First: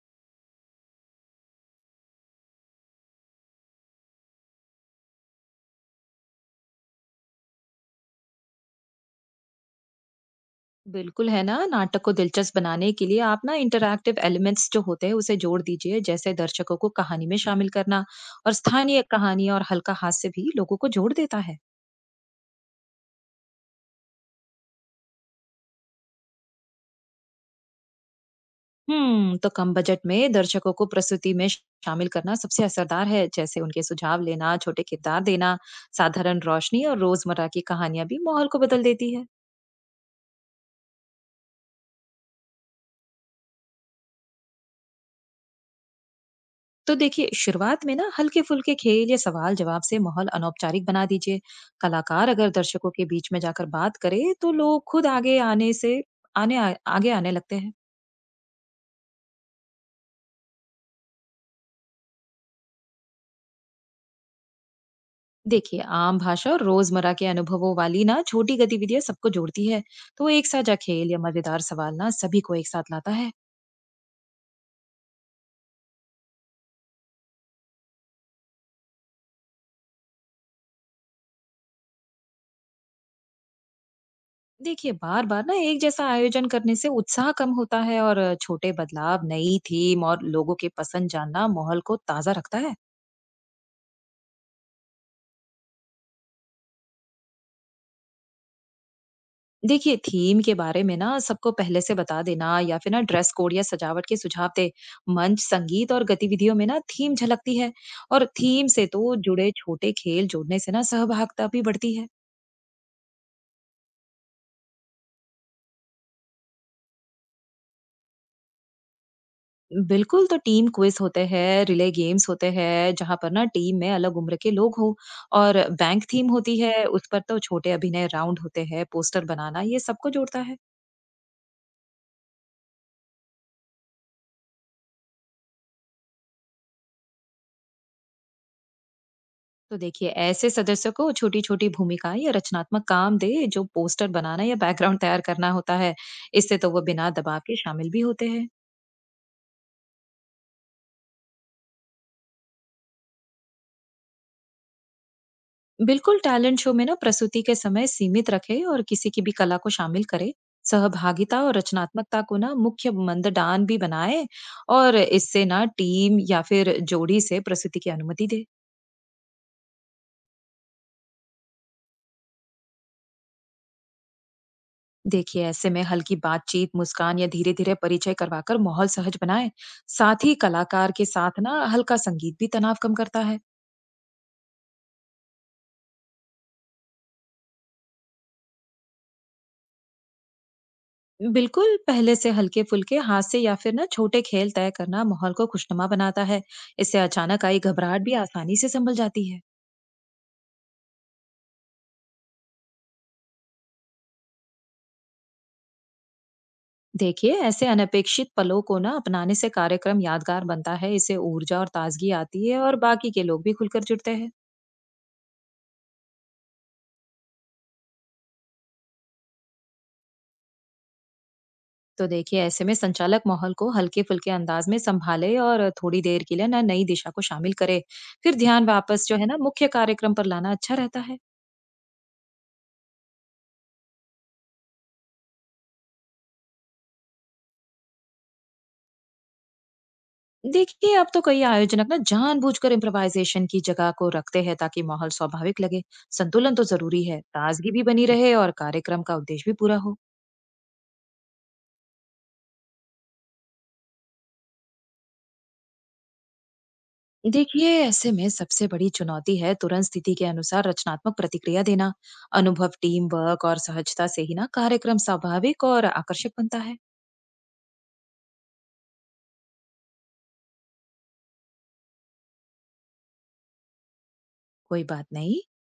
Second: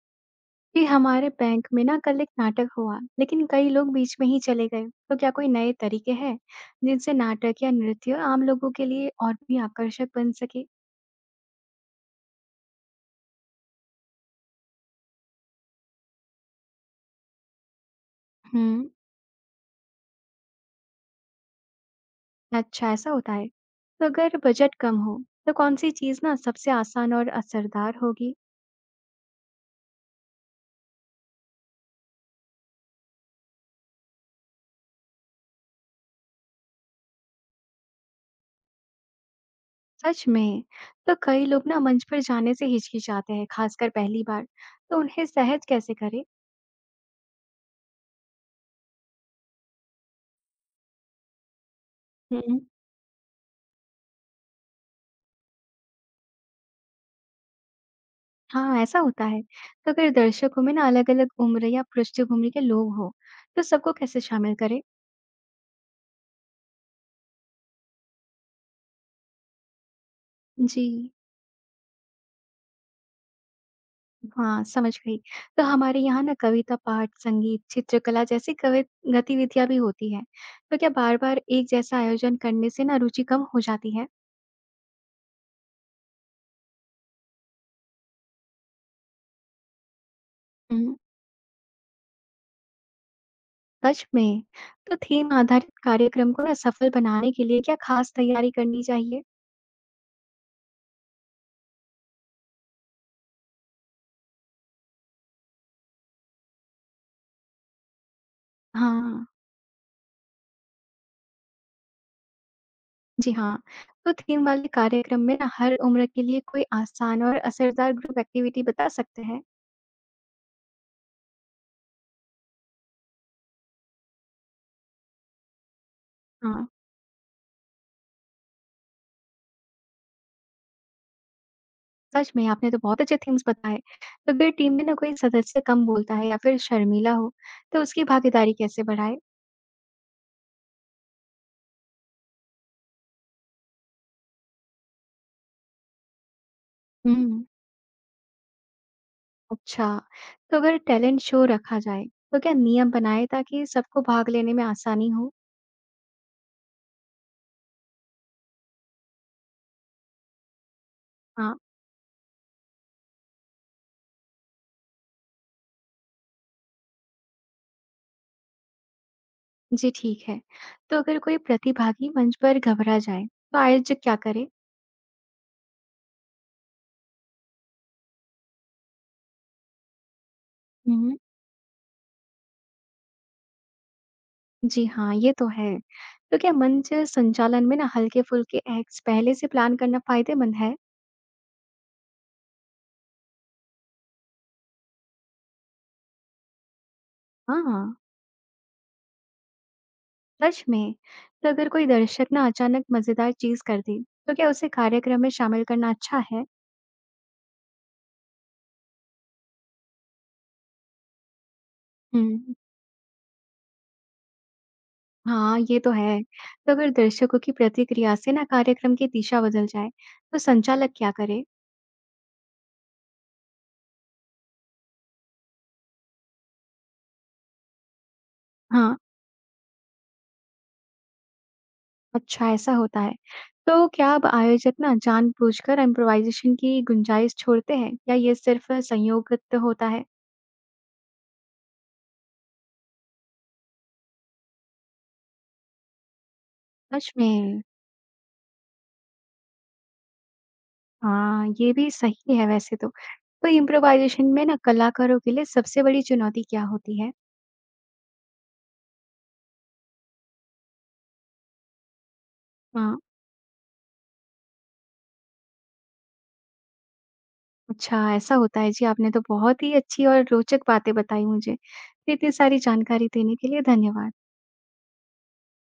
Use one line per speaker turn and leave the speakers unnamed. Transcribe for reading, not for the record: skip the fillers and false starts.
कि हमारे बैंक में ना कल एक नाटक हुआ लेकिन कई लोग बीच में ही चले गए। तो क्या कोई नए तरीके हैं जिनसे नाटक या नृत्य आम लोगों के लिए और भी आकर्षक बन सके।
बिल्कुल है ना, नाटक को दिलचस्प बनाने के लिए आप ना इंटरैक्टिव एलिमेंट्स जो होते हैं उसे जोड़ दीजिए, जैसे दर्शकों को कहानी में शामिल करना। और
हम्म।
स्थानीय कहानी और हल्का हास्य भी लोगों को जोड़ देता है।
अच्छा, ऐसा होता है। तो अगर बजट कम हो, तो कौन सी चीज़ ना सबसे आसान और असरदार होगी।
हम्म, तो कम बजट में दर्शकों को प्रस्तुति में शामिल करना सबसे असरदार है। जैसे उनके सुझाव लेना, छोटे किरदार देना, साधारण रोशनी और रोजमर्रा की कहानियां भी माहौल को बदल देती है।
सच में। तो कई लोग ना मंच पर जाने से हिचकिचाते हैं, खासकर पहली बार। तो उन्हें सहज कैसे करें।
तो देखिए, शुरुआत में ना हल्के-फुल्के खेल या सवाल-जवाब से माहौल अनौपचारिक बना दीजिए। कलाकार अगर
हम्म।
दर्शकों के बीच में जाकर बात करे, तो लोग खुद आगे आने से आने आ, आगे आने लगते हैं।
हाँ, ऐसा होता है। तो अगर दर्शकों में ना अलग-अलग उम्र या पृष्ठभूमि के लोग हों, तो सबको कैसे शामिल करें?
देखिए, आम भाषा और रोजमर्रा के अनुभवों वाली ना छोटी गतिविधियां सबको जोड़ती है। तो एक साझा
जी,
खेल या मजेदार सवाल ना सभी को एक साथ लाता है।
हाँ, समझ गई। तो हमारे यहाँ ना कविता पाठ, संगीत, चित्रकला जैसी कवि गतिविधियाँ भी होती हैं। तो क्या बार-बार एक जैसा आयोजन करने से ना रुचि कम हो जाती है?
देखिए, बार-बार ना एक जैसा आयोजन करने से उत्साह कम होता है। और छोटे बदलाव, नई थीम और लोगों की
हम्म,
पसंद जानना माहौल को ताजा रखता है।
सच में? तो थीम आधारित कार्यक्रम को ना सफल बनाने के लिए क्या खास तैयारी करनी चाहिए?
देखिए, थीम के बारे में ना सबको पहले से बता देना, या फिर ना ड्रेस कोड या सजावट के सुझाव दे। मंच, संगीत और गतिविधियों में ना थीम झलकती है। और थीम से तो
हाँ।
जुड़े छोटे खेल जोड़ने से ना सहभागिता भी बढ़ती है।
जी हाँ, तो थीम वाले कार्यक्रम में ना हर उम्र के लिए कोई आसान और असरदार ग्रुप एक्टिविटी बता सकते हैं।
बिल्कुल, तो टीम क्विज होते हैं, रिले गेम्स होते हैं, जहां पर ना टीम में अलग उम्र के लोग हो। और बैंक थीम होती
हाँ,
है उस पर, तो छोटे अभिनय राउंड होते हैं, पोस्टर बनाना, ये सबको जोड़ता है।
सच में आपने तो बहुत अच्छे थीम्स बताए। तो अगर टीम में ना कोई सदस्य कम बोलता है या फिर शर्मीला हो, तो उसकी भागीदारी कैसे बढ़ाए?
तो देखिए, ऐसे सदस्य को छोटी छोटी भूमिकाएं या रचनात्मक काम दे, जो पोस्टर बनाना या बैकग्राउंड तैयार करना होता है। इससे तो वो बिना दबाव
हम्म,
के शामिल भी होते हैं।
अच्छा। तो अगर टैलेंट शो रखा जाए, तो क्या नियम बनाए ताकि सबको भाग लेने में आसानी हो?
बिल्कुल, टैलेंट शो में ना प्रस्तुति के समय सीमित रखे और किसी की भी कला को शामिल करे। सहभागिता
हाँ,
और रचनात्मकता को ना मुख्य मंदडान भी बनाए। और इससे ना टीम या फिर जोड़ी से प्रस्तुति की अनुमति दे।
जी ठीक है। तो अगर कोई प्रतिभागी मंच पर घबरा जाए, तो आयोजक क्या करे?
देखिए, ऐसे में हल्की बातचीत, मुस्कान या धीरे धीरे परिचय करवाकर माहौल सहज बनाए। साथ ही कलाकार के साथ ना हल्का संगीत भी तनाव कम करता है।
जी हाँ, ये तो है। तो क्या मंच संचालन में ना हल्के-फुल्के एक्ट्स पहले से प्लान करना फ़ायदेमंद है?
बिल्कुल, पहले से हल्के फुल्के हाथ से या फिर ना छोटे खेल तय करना माहौल को खुशनुमा बनाता है। इससे अचानक आई
हाँ,
घबराहट भी आसानी से संभल जाती है।
सच में। तो अगर कोई दर्शक ना अचानक मज़ेदार चीज़ कर दे, तो क्या उसे कार्यक्रम में शामिल करना अच्छा है?
देखिए, ऐसे अनपेक्षित पलों को ना अपनाने से कार्यक्रम यादगार बनता है। इससे ऊर्जा और ताजगी आती
हुँ,
है और बाकी के लोग भी खुलकर जुड़ते हैं।
हाँ, ये तो है। तो अगर दर्शकों की प्रतिक्रिया से ना कार्यक्रम की दिशा बदल जाए, तो संचालक क्या करे?
तो देखिए, ऐसे में संचालक माहौल को हल्के-फुल्के अंदाज में संभाले और थोड़ी देर के लिए ना नई दिशा को शामिल करे। फिर ध्यान
हाँ,
वापस जो है ना मुख्य कार्यक्रम पर लाना अच्छा रहता है।
अच्छा ऐसा होता है। तो क्या अब आयोजक ना जानबूझकर इम्प्रोवाइज़ेशन की गुंजाइश छोड़ते हैं, या ये सिर्फ़ संयोगत होता है?
देखिए, अब तो कई आयोजनक ना जानबूझकर इम्प्रोवाइजेशन की जगह को रखते हैं ताकि माहौल स्वाभाविक लगे। संतुलन तो जरूरी
सच
है,
में।
ताजगी भी बनी रहे और कार्यक्रम का उद्देश्य भी पूरा हो।
हाँ, ये भी सही है वैसे तो। तो इम्प्रोवाइज़ेशन में ना कलाकारों के लिए सबसे बड़ी चुनौती क्या होती है?
देखिए, ऐसे में सबसे बड़ी चुनौती है तुरंत स्थिति के अनुसार रचनात्मक प्रतिक्रिया देना। अनुभव,
हाँ,
टीम वर्क और सहजता से ही ना कार्यक्रम स्वाभाविक और आकर्षक बनता है।
अच्छा ऐसा होता है। जी, आपने तो बहुत ही अच्छी और रोचक बातें बताई मुझे। तो इतनी सारी जानकारी देने के लिए धन्यवाद।
कोई बात नहीं।